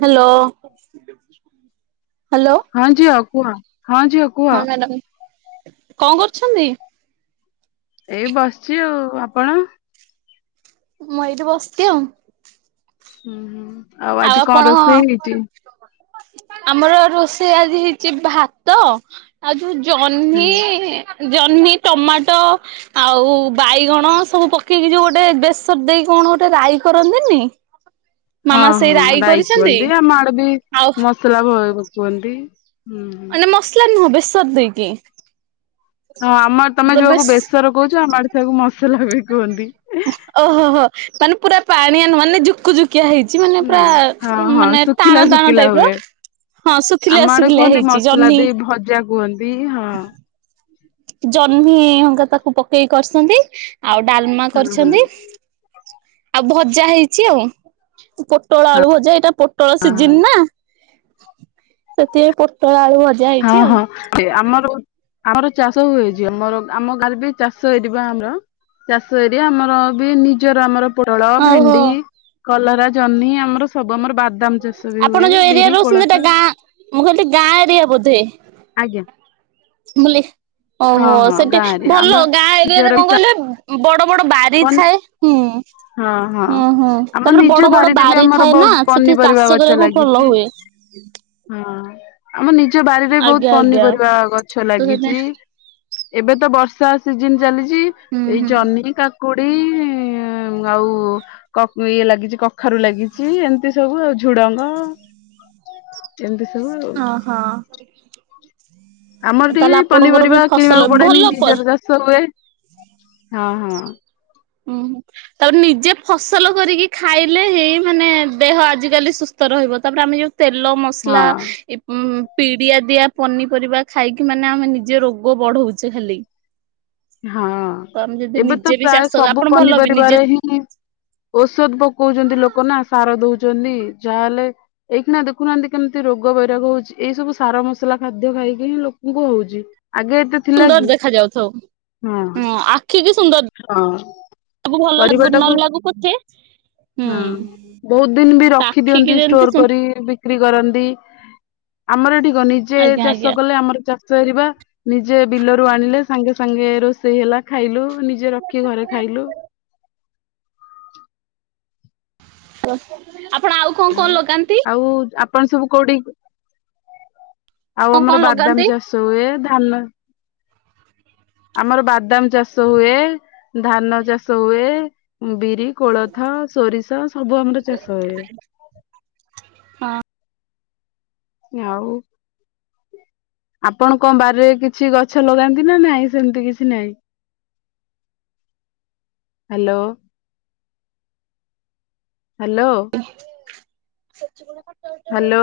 Hello. ହଁ ଝିଅ କୁଆ ହଁ ଝିଅ କୁହ। ହଁ ମ୍ୟାଡ଼ାମ କଣ କରୁଛନ୍ତି? ଏଇ ବସିଚି ଆଉ ଆପଣ? ମୁ ଏଠି ବସିଚି ଆଉ। ହୁଁ ହୁଁ ଆଉ ଆଜି କଣ ରୋଷେଇ ହେଇଚି? ଆମର ରୋଷେଇ ଆଜି ହେଇଚି ଭାତ ଆଉ ତୁ ଆଜ୍ଞା। ଜହ୍ନିଇ ଜହ୍ନି ଟମାଟ ଆଉ ବାଇଗଣ ସବୁ ପକେଇକି ଯୋଉ ଗୋଟେ ବେସର ଦେଇ କଣ କଣ ଗୋଟେ ରାଇ କରନ୍ତିନି? ହଁ ମାମା ସେଇ ହଁ ରାଇ କରିଛନ୍ତି କୁହନ୍ତି ଆମ ଆଡେ ବି ଆଉ ମସଲା ଭ କୁହନ୍ତି। ହୁଁ ହୁଁ ମାନେ ମସଲା ନୁହଁ ବେସର ଦେଇକି ହଁ ଆମ ତମେ ତ ବେଶ ଯୋଉଆକୁ ବେସର କହୁଚ ଆମ ଆଡେ ସେକୁ ମସଲା ବି କୁହନ୍ତି। ଓ ହୋ ହୋ ମାନେ ପୁରା ପାଣିଆ ନୁହ ମାନେ ଜକୁୁ ଜୁକ। କିଆ ହେଇଚି ମାନେ ନା ପୁରା ହଁ ହଁ ମାନେ ଟାଣ ଶୁଖିଲା ଟାଣ ଶୁଖିଲା ଟାଇପର। ହୁଏ। ହଁ ଶୁଖିଲିଆ ଶୁଖିଲିଆ ହେଇଛି ଜହ୍ନି। କୁହନ୍ତିି ହଁ। ଜହ୍ନି ଅଙ୍କା ତାକୁ ପକେଇକି କରିଛନ୍ତି। ଆଉ ଡାଲମା ହଁ ହଁ। କରିଛନ୍ତି ଆଉ ଭଜା ହେଇଚି ଆଉ। ପୋଟଳ ଆଳୁ ଭଜା ଏଇଟା ପୋଟଳ ହଁ। ସିଜିନ୍ ନା ସେଥିଆଇ ପୋଟଳ ଆୁ ହଁ ହଁ ସେ ଆମ ଆମର ଚାଷ ହୁଏଇଛି ଆମର ଆମ ଗାରେ ବି ଚାଷ ହେଇ ଟି ବା ଆମର। ଚାଷ ଏରିଆ, ଆମରବି ନିଜର ଆମର ପୋଟଳ, ଓହୋ ଭେଣ୍ଡି, କଲରା, ଜହ୍ନି ଆମର ସବୁ ଆମର ବାଦ ବାଦାମ ଚାଷ ବି ଆପଣ ହୁଏ। ଯୋଉ ଏରିଆ ବିରି, ରହୁଛନ୍ତି ଏଟା କୋଳଥ ଗାଁ ମୁଁ କହିଲି ଗାଁ ଏରିଆ ବୋଧେ ଆଜ୍ଞା। ବୋଲି ହଁ ଓହୋ ହଁ ସେଠି ଗାଁ ଏରିଆ ଆମର ଭଲ ଗାଁ ନିଜର ଏରିଆରେ ବି କଣ ଚା କହିଲେ ବଡ ବଡ ବାରି ପନ୍ ଥାଏ, ହୁଁ। ହଁ ହଁ। ହୁଁ ହୁଁ ଆମ ତାପରେ ନିଜ ବଡ ବଡ ବାରିରେ ବି ବାରି ଆମର ଥାଏ ନା ବହୁତ ସେଠି ପନିପରିବା ଚାଷ ଗଛ କରିବାକୁ ଲାଗିଛି ଭଲ ହୁଏ। [inaudible] ହଁ ଆମ ନିଜ ବାରିରେ ବହୁତ ଆଜ୍ଞା ଆଜ୍ଞା ପନିପରିବା ଗଛ ତ ସେଥିପାଇଁ ଲାଗିଚି। ଏବେ ତ ବର୍ଷା ସିଜିନ୍ ଚାଲିଚି। ହୁଁ ଏଇ ହୁଁ ଜହ୍ନି, କାକୁଡି ଆଉ କ ଇଏ ଲାଗିଚି କଖାରୁ ଲାଗିଚି ଏମିତି ସବୁ ଆଉ ଝୁଡଙ୍ଗ ଏମିତି ସବୁ ଆଉ। ଓହୋ ଆମର ଟିକେ ତାହେଲେ ଏଇ ଆପଣଙ୍କର ବି ପନିପରିବା ଫସଲ କିଣିବାକୁ ପଡେନି ଭଲ ଉଁ ନିଜର ଚାଷ ହୁଏ। ହଁ ହଁ। ହୁଁ ହୁ ତାପରେ ନିଜେ ଫସଲ କରିକି ଖାଇଲେ ହିଁ ମାନେ ଦେହ ଆଜିକାଲି ସୁସ୍ଥ। ରହିବ। ତାପରେ ଆମେ ଯୋଉ ତେଲ ମସଲା ହଁ ଏ ପିଡିଆ ଦିଆ ପନିପରିବା ଖାଇକି ମାନେ ଆମେ ନିଜ ରୋଗ ବଢ଼ଉଛେ ଖାଲି। ହଁ ତ ଆମେ ଯଦି ଏବେ ତ ନିଜେ ବି ପ୍ରାୟ ଚାଷ ସବୁ। ଆପଣ ଭଲ ବି ନିଜେ ପନିପରିବାରେ ହିଁ ଔଷଧ ପକଉଚନ୍ତି ଲୋକ ନା ସାର। ଦଉଛନ୍ତି। ଯାହାହେଲେ ଏଇଖିଣା ଦେଖୁନାହାନ୍ତି କେମିତି ରୋଗ ବୈରାଗ ହଉଛି। ଏଇ ସବୁ ସାର ମସଲା ଖା ଖାଦ୍ୟ ଖାଇକି ହିଁ ଲୋକଙ୍କୁ ହଉଛି। ଆଗେ ଏତେ ଥିଲା ସୁନ୍ଦର କି? ଦେଖା ଯାଉଥାଉ ହଁ ଆଖି କି ସୁନ୍ଦର ହଁ ସବୁ ଭଲ ଲାଗୁ ନ ପରିବାଟାକୁୁ। ଲାଗୁ ପଛେ ହୁଁ ବହୁତ ଦିନ ବି ରଖି ଆଖିକି ଦିଅନ୍ତି ଯେମିତି ଷ୍ଟୋର କରି ବି ବିକ୍ରି କରନ୍ତି। ଆମର ଏଠିକଣ ନିଜେ ଆଜ୍ଞା ଆଜ୍ଞା ଚାଷ କଲେ ଆମରି ଚାଷ। ଚରିବା। ନିଜେ ବିଲରୁ ଆଣିଲେ ସାଙ୍ଗେ ସାଙ୍ଗେ ରୋଷେଇ ହେଲା ଖାଇଲୁ। ନିଜେ ରଖି ଘରେ ଖାଇଲୁ। ଆପ। ଆଉ ଆଉ ଆପଣ ସବୁ କୋଉଠି। ଆଉ କଣ କଣ ଆମର ଲଗାନ୍ତି? ବାଦାମ ଚାଷ ହୁଏ। ଧାନ ଆମର ବାଦାମ ଚାଷ ହୁଏ ଧାନ ଚାଷ ହୁଏ ବି ରି, କୋଳଥ, ସୋରିଷା, ସବୁ ଆମର ଚାଷ ହୁଏ। ହଁ। ଆଉ। ଆପଣ କଣ ବାରିରେ କିଛି ଗଛ ଲଗାନ୍ତି ନା ନାଇଁ ସେମିତି କିଛି ନାଇଁ। ହାଲୋ। ହାଲୋ। [unintelligible] ହା ଲୋ।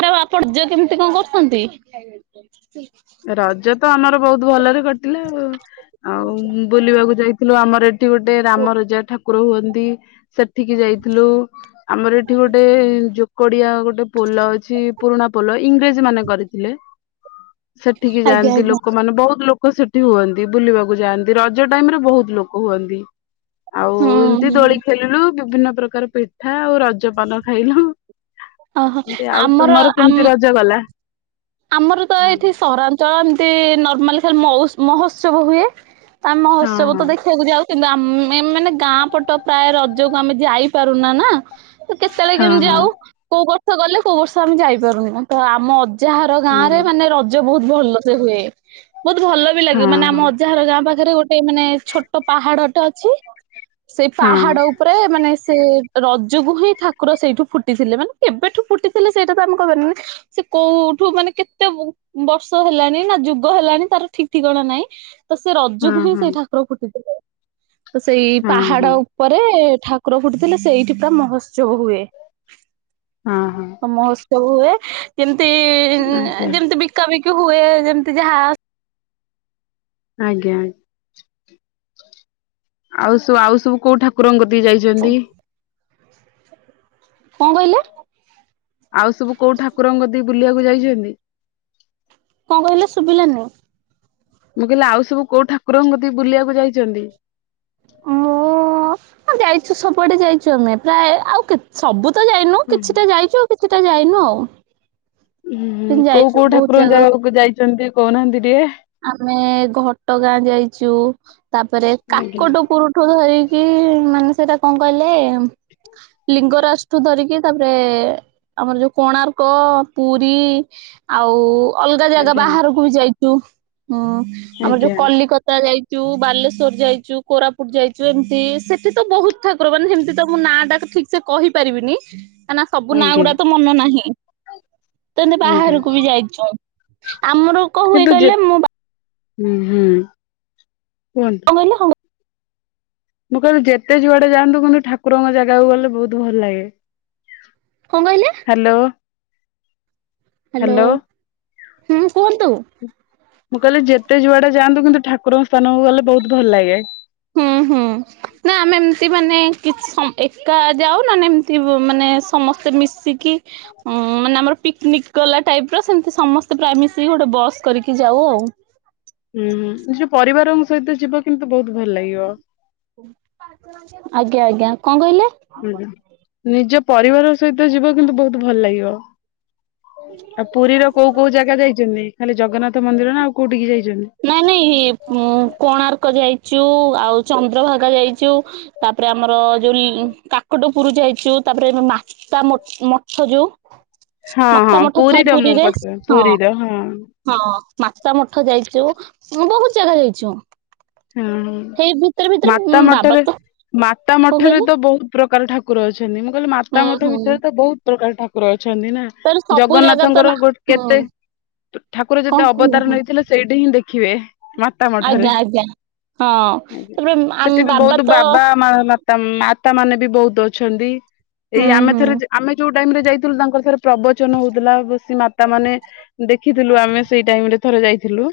ମ୍ୟାଡ଼ାମ ଆପଣ ଯ କେମିତି କଣ କରୁଛନ୍ତି। ରଜ ତ ଆମର ବହୁତ ଭଲରେ କଟିଲା ଆଉ, ଆଉ ବୁଲିବାକୁ ଯାଇ ଥିଲୁ ଆମର ଏଠି ଗୋଟେ ରାମ ରଜା ଠାକୁର ହୁଅନ୍ତି। ସେଠିକି ଯାଇଥିଲୁ। ଆମର ଏଠି ଗୋଟେ ଯୋକଡିଆ ଗୋଟେ ପୋଲ ଅଛି ପୁରୁଣା ପୋଲ। ଇଂରେଜ ମାନେ କରିଥିଲେ ସେଠିକି ଯାଆନ୍ତି ଲୋକମାନେ ବହୁତ ଲୋକ। ଲୋକ ସେଠି ହୁଅନ୍ତି ବୁଲିବାକୁ ଯାଆନ୍ତି ରଜ ଟାଇମରେ ବହୁତ ଲୋକ ହୁଅନ୍ତି। ଆଉ ହୁଁ ଏମିତି ହୁଁ ଦୋଳି ଖେଲିଲୁ ବିଭିନ୍ନ ପ୍ରକାର ପିଠା ଆଉ ରଜପାନ ଖାଇଲୁ। ଓହୋ ଆଉ ଆମର ତୁମର ଆମ କେମିତି ରଜ ଗଲା। ଆମର ତ ହଁ ଏଠି ସହରାଞ୍ଚଳ ଏମତି ନର୍ମାଲି ଖାଲି ମଉସ ମହୋତ୍ସବ ହୁଏ। ତା ହଁ ମହୋତ୍ସବ ହଁ ତ ଦେଖିବାକୁଯାଉ। କିନ୍ତୁ ଆମେ ମାନେ ଗାଁ ପଟ ପ୍ରାୟ ରଜକୁ ଆମେ ଯାଇପାରୁନା ନା। କେତେଏଳେ ହଁ କେମିତି ହଁ। ଯାଉ କୋଉ ବର୍ଷ ଗଲେ କୋଉ ବର୍ଷ ଆମେ ଯାଇ ପାରୁନୁ ତ ଆମ ଅଜ ଯା ହର ଗାଁ ରେ ହଁ ମାନେ ରଜ ବହୁତ ଭଲ ସେ ହୁଏ ବହୁତ ଭଲ ବି ଲାଗେ ହଁ ମାନେ ଆମ ଅଜା ହର ଗାଁ ପାଖରେ। ପାଖରେ ଗୋଟେ ମାନେ ଛୋଟ ପାହାଡଟେ ଅଛି ସେଇ ହଁ ପାହାଡ ଉପରେ ମାନେ ସେ ରଜକୁ ହିଁ ଠାକୁର ସେଇଠୁ ଫୁଟିଥିଲେ ମାନେ କେବେଠୁ ଫୁଟିଥିଲେ ସେଇଟା ତ ଆମେ କହି ପାରିବାନି। କୋଉଠୁ ମାନେ କେତେ ବ -ବର୍ଷ ହେଲାଣି ନା ଯୁଗ ହେଲାଣି ତାର ଠିକ ଠିକଣା ନହିଁ। ତ ସେ ହଁ ରଜକୁ ହିଁ ହଁ ସେଇ ଠାକୁର ଫୁଟିଥିଲେ। ତ ସେଇ ହଁ ହଁ ହଁ ପାହାଡ ଉପରେ। ଠାକୁର ଫୁଠିଥିଲେ ସେଇଠି ପୁରା ମହୋତ୍ସବ ହୁଏ। ହଁ ହଁ। ତ ମହୋତ୍ସବ ହୁଏ ଯେମତି ଆଜ୍ଞା ଯେମତି ବିକାବିକି ହୁଏ ଯେମିତି ଯାହା। ଆଜ୍ଞା ଆଉ ସବୁ ଆଉ ସବୁ କୋଉ ଠାକୁରଙ୍କ କ କତିକୀ ଯାଇଚନ୍ତି। କଣ କହିଲେ? ଆଉ ସବୁ କୋଉ ଠାକୁରଙ୍କ ଦେଇ ବୁଲିବାକୁ ଯାଇଛନ୍ତି? କଣ କହିଲେ ଶୁଭିଲାନି? ମୁଁ କହିଲି ଆଉ ସବୁ କୋଉ ଠାକୁରଙ୍କ କତିକି ବୁଲିବାକୁ ଯାଇଛନ୍ତି? ଓ ଆ ଯାଇଛୁ ସବୁଆଡେ ଯାଇଛୁ ଆମେ ପ୍ରାୟ ଆଉ ସବୁ ତ ଯାଇନୁ ହୁଁ କିଛିଟା ଯାଇଛୁ ଆଉ କିଛିଟା ଯାଇନୁ ଆଉ। ହୁଁ କିନ୍ତୁ କୋଉ ଯାଇଛୁ କୋଉ ବହୁତ ଠାକୁରଙ୍କ ଜାଗା ଜାଗାକୁ ଯାଇଛନ୍ତି କହୁନାହାନ୍ତି ଟିକେ? ଆମେ ଘଟଗାଁ ଯାଇଛୁ ତାପରେ ଆଜ୍ଞା କାକଟ ପୁରଠୁ ଧରି କି ମାନେ ସେଇଟା କଣ କହିଲେ ଲିଙ୍ଗରାଷ୍ଟୁ ଧରିକି ତାପରେ ଆମର ଯୋଉ କୋଣାର୍କ, ପୁରୀ, ଆଉ ଅଲଗା ଜାଗା ଆଜ୍ଞା ବାହାରକୁ ବି ଯାଇଛୁ ହୁଁ ଆମର ଯୋଉ ଆଜ୍ଞା କଲିକତା ଯାଇ ଯୋଉ ବାଲେଶ୍ଵର ଯାଇଛୁ, କୋରାପୁଟ ଯାଇଛୁ, ଏମିତି ସେଠି ତ ବହୁତ ଠାକୁର ମାନେ ସେମିତି ତ ମୁୋ ନାଁ ଡାକ ଠିକ ସେ କହିପାରିବିନି କାଁକନା ସବୁ ନାଁ ଆଜ୍ଞା ଗୁଡା ତ ମନ ନାହିଁ। ତମେ ଆଜ୍ଞା ବାହାରକୁ ବି ଯାଇଛୁ ଆମର କଣ ହୁଏ କିନ୍ତୁ ଯେ କହିଲେ ମୁଁ ବା ହୁଁ ହୁଁ କୁହନ୍ତୁ? କଣ କହିଲେ ହଁ ମୁଁ କହିଲି ଯେତେ ଯୁଆଡେ ଯାଆନ୍ତୁ କିନ୍ତୁ ଠାକୁରଙ୍କ ଜାଗାକୁ ଗଲେ ବହୁତ ଭଲ ଲାଗେ। କଣ କହିଲେ ହ୍ୟାଲୋ। ହ୍ୟାଲୋ, ହୁଁ। କୁହନ୍ତୁ। ମୁଁ କହିଲି ଯେତେ ଯୁଆଡେ ଯାଆନ୍ତୁ କିନ୍ତୁ ଠାକୁରଙ୍କ ସ୍ଥାନକୁ ଗଲେ ବହୁତ ଭଲ ଲାଗେ। ହୁଁ ହୁଁ ନା ଆମେ ଏମତି ମାନେ କିଛି ଏକା ଯାଉ ନେ ଏମିତି ମାନେ ସମସ୍ତେ ମିଶିକି ମାନେ ଆମର ପିକନିକ ଗଲା ଟାଇପ ର ସେମତି ସମସ୍ତେ ପୁରା ମିଶିକି ଗୋଟେ ବସ୍ କରିକି ଯାଉ ଆଉ। ହ ନିଜ ପରିବାରଙ୍କ ସହିତ ଯିବ କିନ୍ତୁ ବହୁତ ଭଲ ଲାଗିବ। ଆଜ୍ଞା ଆଜ୍ଞା। କଣ କହିଲେ ନିଜ ପରିବାର ସହିତ ଯିବ କିନ୍ତୁ ବହୁତ ଭଲ ଲାଗିବ। ଆଉ ପୁରୀର କୋଉ କୋଉ ଜାଗା ଯାଇଛନ୍ତି ଖାଲି ଜଗନ୍ନାଥ ମନ୍ଦିର ନା ଆଉ କୋଉଠିକି ଯାଇ ନାଇଁ ନାଇଁ କୋଣାର୍କ ଯାଇ ଚୁ ଆଉ, ଚନ୍ଦ୍ରଭାଗା ଯାଇଛୁ, ତାପରେ ଆମର ଯୋଉ କାକଟପୁର ଯାଇଛୁ। ତାପରେ ମାତା ମ ମଠ ଯୋଉ? ହ [inaudible] ମାତା ମଠ ଥାଏ ପୁରୀରେ ହଁ ପୁରୀର ହଁ। ହଁ ମାତା ମଠ ଯାଇ ଛୁ, ବହୁତ ଜାଗା ଯାଇଛୁ। ହୁଁ ମାତା ବାବା ମଠରେ ତ ମା ମାତା କଣ ମଠରେ କହିଲେ? ତ ବହୁତ ପ୍ରକାର ଠାକୁର ଅଛନ୍ତି, ମୁଁ କହିଲି ହୁଁ ମାତା ମଠ ହୁଁ ଭିତରେ ତ ବହୁତ ପ୍ରକାର ଠାକୁର ଅ ଅଛନ୍ତି ନା। ତାର ସବୁ ଜାଗା ତ ଜଗନ୍ନାଥଙ୍କର ନା ହୁଁ କେତେ ଠାକୁର କଣ ଯେତେ କହିଲ ଅବଦାର ହଁ ନେଇଥିଲେ ସେଇଠି ହିଁ ଦେଖିବେ ମାତା ଆଜ୍ଞା ମଠରେ। ଆଜ୍ଞା ହଁ ଆଜ୍ଞ। ତାପରେ ଆମ ସେଠି ବି ବହୁତ ତ ବାବା ମା ମାତା ମା ତା ମାନେ ବି ବହୁତ ଅଛନ୍ତି, ଏଇ ହୁଁ ଆମେ ହୁଁ ଥରେ ଆମେ ଯୋଉ ଟାଇମ ରେ ଯାଇଥିଲୁ ତାଙ୍କର ଥରେ ପ୍ରବଚନ ହଉଥିଲା ବସି ମାତା ମାନେ ଦେଖିଥିଲୁ ଆମେ ସେଇ ଟାଇମ ରେ ଥରେ ଯାଇଥିଲୁ।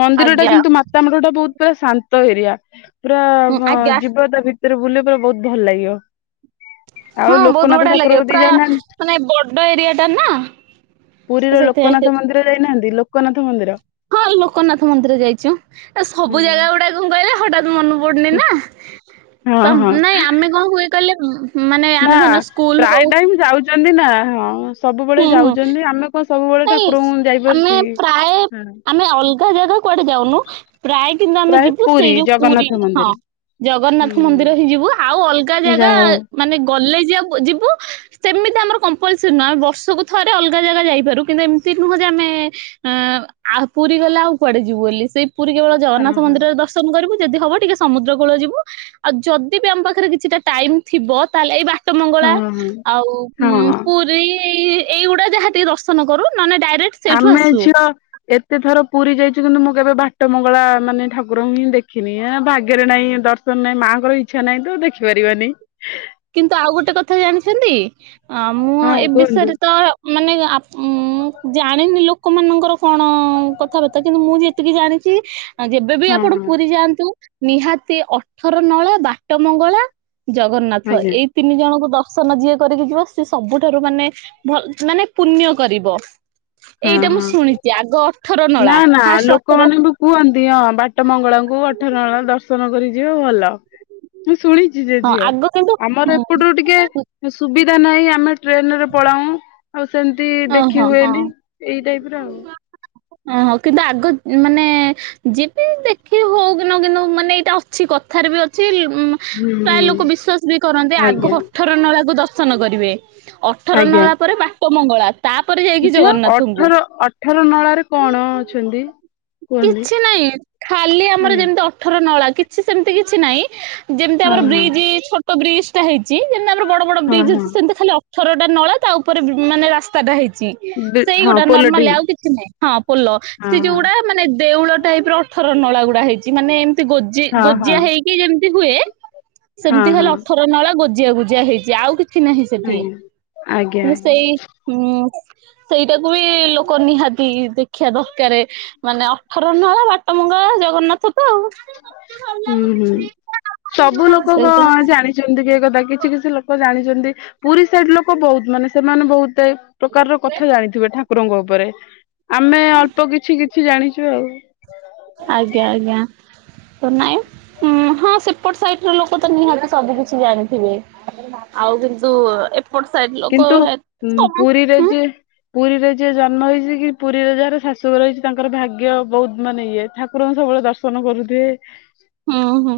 ମନ୍ଦିର ଟା ଆଜ୍ଞା କିନ୍ତୁ ମା ବୋହୁତ ପୁରା ଶାନ୍ତ ଏରିଆ ପୁରା ହୁଁ ପ ଆଜ୍ଞା ଜିବ ତା ଭିତରେ ବୁଲି ବହୁତ ଭଲ ଲାଗିବ। ଆଉ ହଁ ବହୁତ ଲୋକନାଥ ବଢିଆ ଠାକୁର ଲାଗିବ କତିକି ପୁରା ଯାଇନାହାନ୍ତି ମାନେ ବଡ ଏରିଆ ଟା ନା। ତ ପୁରୀର ସେଥିପାଇଁ ସେ ଲୋକନାଥ ମନ୍ଦିର ଯାଇନାହାନ୍ତି ଲୋକନାଥ ମନ୍ଦିର? ହଁ ଲୋକନାଥ ମନ୍ଦିର ଯାଇଛୁ। ସବୁ ଜାଗା ଗୁଡାକ କଣ କହିଲେ ହଠତ୍ ମନେ ପଡୁନି ନା। ହଁ ତ ହଁ ନାଇଁ ଆମେ କଣ ହୁଏ କହିଲେ ମାନେ ନା ଆମେ ଧରନିଅ ସ୍କୁଲ ପ୍ରାୟ ହଉ ଟାଇମ ଯାଉଛନ୍ତି ନା ହଁ ସବୁବେଳେ ହୁଁ ହୁଁ ଯାଉଛନ୍ତି ଆମେ କଣ ସବୁବେଳେ ନାଇଁ ଠାକୁରଙ୍କୁ ଆମେ ଯାଇପାରୁଛି କି? ପ୍ରାୟ ହଁ ଆମେ ଅଲଗା ଜାଗା କୁଆଡେ ଯାଉନୁ ପ୍ରାୟ କିନ୍ତୁ ଆମେ ପ୍ରାୟ ଯିବୁ ପୁରୀ ସେଇ ଯୋଉ ପୁରୀ ଜଗନ୍ନାଥ ହଁ। ମନ୍ଦିର ଜଗନ୍ନାଥ ମନ୍ଦିର ହିଁ ଯିବୁ ଆଉ ଅଲଗା ଜାଗା ଯାହା ହଉ ମାନେ ଗଲେ ଜା ବ ଯିବୁ ସେମିତି ଆମର କମ୍ପଲସରୀ ନୁହଁ ବର୍ଷକୁ ଥରେ ଅଲଗା ଜାଗା ଯାଇପାରୁ। କିନ୍ତୁ ଏମିତି ନୁହଁ ଯେ ଆମେ ଅ ଆ ପୁରୀ ଗଲେ ଆଉ କୁଆଡେ ଯିବୁ ବୋଲି ସେଇ ପୁରୀ କେବଳ ଜଗନ୍ନାଥ ହଁ ମନ୍ଦିର ଦର୍ଶନ କରିବୁ। ଯଦି ହବ ଟିକେ ସମୁଦ୍ର କୂଳ ଯିବୁ ଆଉ ଯଦି ବି ଆମ ପାଖରେ କିଛିଟା ଟାଇମ ଥିବ ତାହେଲେ ଏଇ ବା ଟମଙ୍ଗଳା ଆଉ ହଁ ହଁ ପୁରୀ ଏଇଗୁଡା ଯାହା ଟେ ଦର୍ଶନ କରୁ। ନହେଲେ ଡାଇରେକ୍ଟ ସେଇଠୁ ଆମେ ଆସୁ। ଝିଅ ଏତେ ଥର ପୁରୀ ଯାଇଛୁ କିନ୍ତୁ ମୁଁ କେବେ ବାଟ ମଙ୍ଗଳା ମାନେ ଠାକୁରଙ୍କୁ ହିଁ ଦେଖିନି। ଏ ଭାଗ୍ୟରେ ନାହିଁ ଦର୍ଶନ ନାହିଁ ମାଙ୍କର ଇଚ୍ଛା ନାହିଁ ତ ଦେଖିପାରିବାନି। ଆ ମୁଁ ହଁ ଏ କୁହନ୍ତୁ ବିଷୟରେ ତ ମାନେ ଆ ଜାଣିନି ଲୋକମାନଙ୍କର କଣ କଥାବାର୍ତ୍ତା କିନ୍ତୁ ମୁଁ ଯେତିକି ଜାଣିଚି ଆ ଯେବେବି ହଁ ଆପଣ ହଁ ପୁରୀ ଯାଆନ୍ତୁ ନିହାତି ଅଠର ନଳା ବାଟ ମଙ୍ଗଳା ଜଗ ନାଥ ଆଜ୍ଞା ଏଇ ତିନି ଜଣଙ୍କୁ ଦର୍ ର୍ସନ ଯିଏ କରିକି ଯିବ ସି ସବୁଠାରୁ ମାନେ ଭ ମାନେ ପୁଣ୍ୟ କରିବ। ହଁ ଏଇଟା ମୁଁ ହଁ ଶୁଣିଚି ଆଗ ଅଠର ନା ନଳା ନା ଫାଷ୍ଟ ଅଠର ଲୋକମାନେ ବି କୁହନ୍ତି ହଁ ବାଟ ମଙ୍ଗଳାଙ୍କୁ ଅଠରନଳା ଦର୍ଶନ କରି ଝିଅ ଭଲ ମୁଁ ଶୁଣିଚି ଯେ ହଁ ଝିଅ ଆଗ କିନ୍ତୁ ଆମର ହୁଁ, ଏପଟୁ ଟିକେ ସୁବିଧ ଧା ନାହିଁ ଆମେ ଟ୍ରେନ ରେ ପଳାଉ ଆଉ ସେମତି ଓହୋ ଦେଖି ହୁଏନି ଏଇଟ ଟାଇପ ର ଆଉ। ଓ ହୋ କିନ୍ତୁ ଆଗ ମାନେ ଯିବେ ଦେଖି ହଉ କି ନ ହଉ କିନ୍ତୁ ମାନେ ଏଇଟା ଅଛି। କଥାରେ ବି ଅଛି। ଉ ହୁଁ ପ୍ରାୟ ହୁଁ ଲୋକ ବିଶ୍ଵାସ ବି କରନ୍ତି ଆଗ ଆଜ୍ଞା ଅଠର ନଳାକୁ ଦର୍ଶନ କରିବେ। ଅଠର ଆଜ୍ଞା ନଳା ପରେ ବାଟ ମଙ୍ଗଳା। ତାପରେ ଯାଇକି ଝିଅ ଜଗନ୍ନାଥଙ୍କୁ। ଅଠର ଅଠର ନଳାରେ କଣ ଅଛନ୍ତି? କୁହନ୍ତି କିଛି ନହିଁ ଖାଲି ଆମର ଆଜ୍ଞା ଯେମିତି ଅଠର ନଳା କିଛି ସେମିତି କିଛି ନାଇଁ। ଯେମିତି ଆମର ହଁ ହଁ ବ୍ରିଜ୍ ଛୋଟ ବ୍ରିଜ୍ ଟା ହେଇଚି ଯେମିତି ଆମର ବଡ ବଡ ହଁ ବ୍ରିଜ୍ ହଁ ଅଛି ସେମିତି ଖାଲି ଅଠରଟା ନଳା ତା ଉପରେ ମାନେ ରାସ୍ତାଟା ହେଇଥି ଚି। ବି- ହଁ ସେଇଗୁଟା ନର୍ମାଲି ପୋଲଟି ଆଉ କିଛି ନାହିଁ ହଁ ପୋଲ ହଁ ସେ ଯୋଉଗୁଡା ମାନେ ଦେଉଳ ଟାଇପ ର ଅଠର ନଳା ଗୁଡା ହେଇଚି ମାନେ ଏମିତି ଗୋଜି ହଁ ହଁ ଗୋଜିଆ ହଁ ହେଇକି ଯେମ ହୁଏ ହଁ ସେମିତି ଖାଲି ହଁ ଅଠର ନଳା ଗୋଜିଆ ଗୁଜିଆ ହେଇଚି ଆଉ କିଛି କିଛି ନାହିଁ ସେଠି ଆଜ୍ଞା ଆଜ୍ଞା କିନ୍ତୁ ଆଜ୍ଞା ସେଇ ଉଁ ସେଇଟାକୁ ବି ଲୋକ ନିହାତି ଦେଖିବା ଦରକାରେ ମାନେ ଅଠର ନଳା ବାଟମଙ୍ଗଳା ଜଗନ୍ନାଥ ତ ଆଉ। ସେଇଟା ହୁଁ ହୁଁ ସବୁ ଲୋକ କଣ ଜାଣିଛନ୍ତି କି ଏ କଥା? କିଛି କିଛି ଲୋକ ଜାଣିଚନ୍ତି। ପୁରୀ ସାଇଡ ଲୋକ ବହୁତ ମାନେ ସେମାନେ ବହୁତ କେତେ ପ୍ରକାରର କଥା ଜାଣିଥିବେ ଠାକୁରଙ୍କ ଉପରେ ଆମେ ଅଳ୍ପ କିଛି କିଛି କିଛି ଜାଣିଚୁ ଆଉ। ଆଜ୍ଞା ଆଜ୍ଞା। ତ ନାଇଁଁ ହଁ ସେପଟ ସାଇଟରେ ଲୋକ ତ ନିହାତି ସବୁ କିଛି ଜାଣିଥିବେ। ଆଉ କିନ୍ତୁ ଏ କିନ୍ତୁ ପୁରୀରେ ହୁଁ ଯିଏ ପୁରୀରେ ଯିଏ ଜ ନ୍ମ ହେଇଚି କି ପୁରୀରେ ଯାହାର ଶାଶୁ ଘର ହେଉଚି ତାଙ୍କର ଭାଗ୍ୟ ବହୁତ ମାନେ ଇଏ ଠାକୁରଙ୍କୁ ସବୁବେଳେ ଦର୍ଶନ କରୁ ସେ ହୁଁ ହୁଁ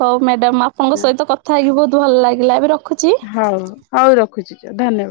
ହଉ ମ୍ୟାଡାମ ଆପଣଙ୍କ ସହିତ କଥା ହେଇକି ବହୁତ ଭଲ ଲାଗିଲା ଏବେ ର ହଉ ହଉ ରଖୁଚି ଧନ୍ୟବାଦ।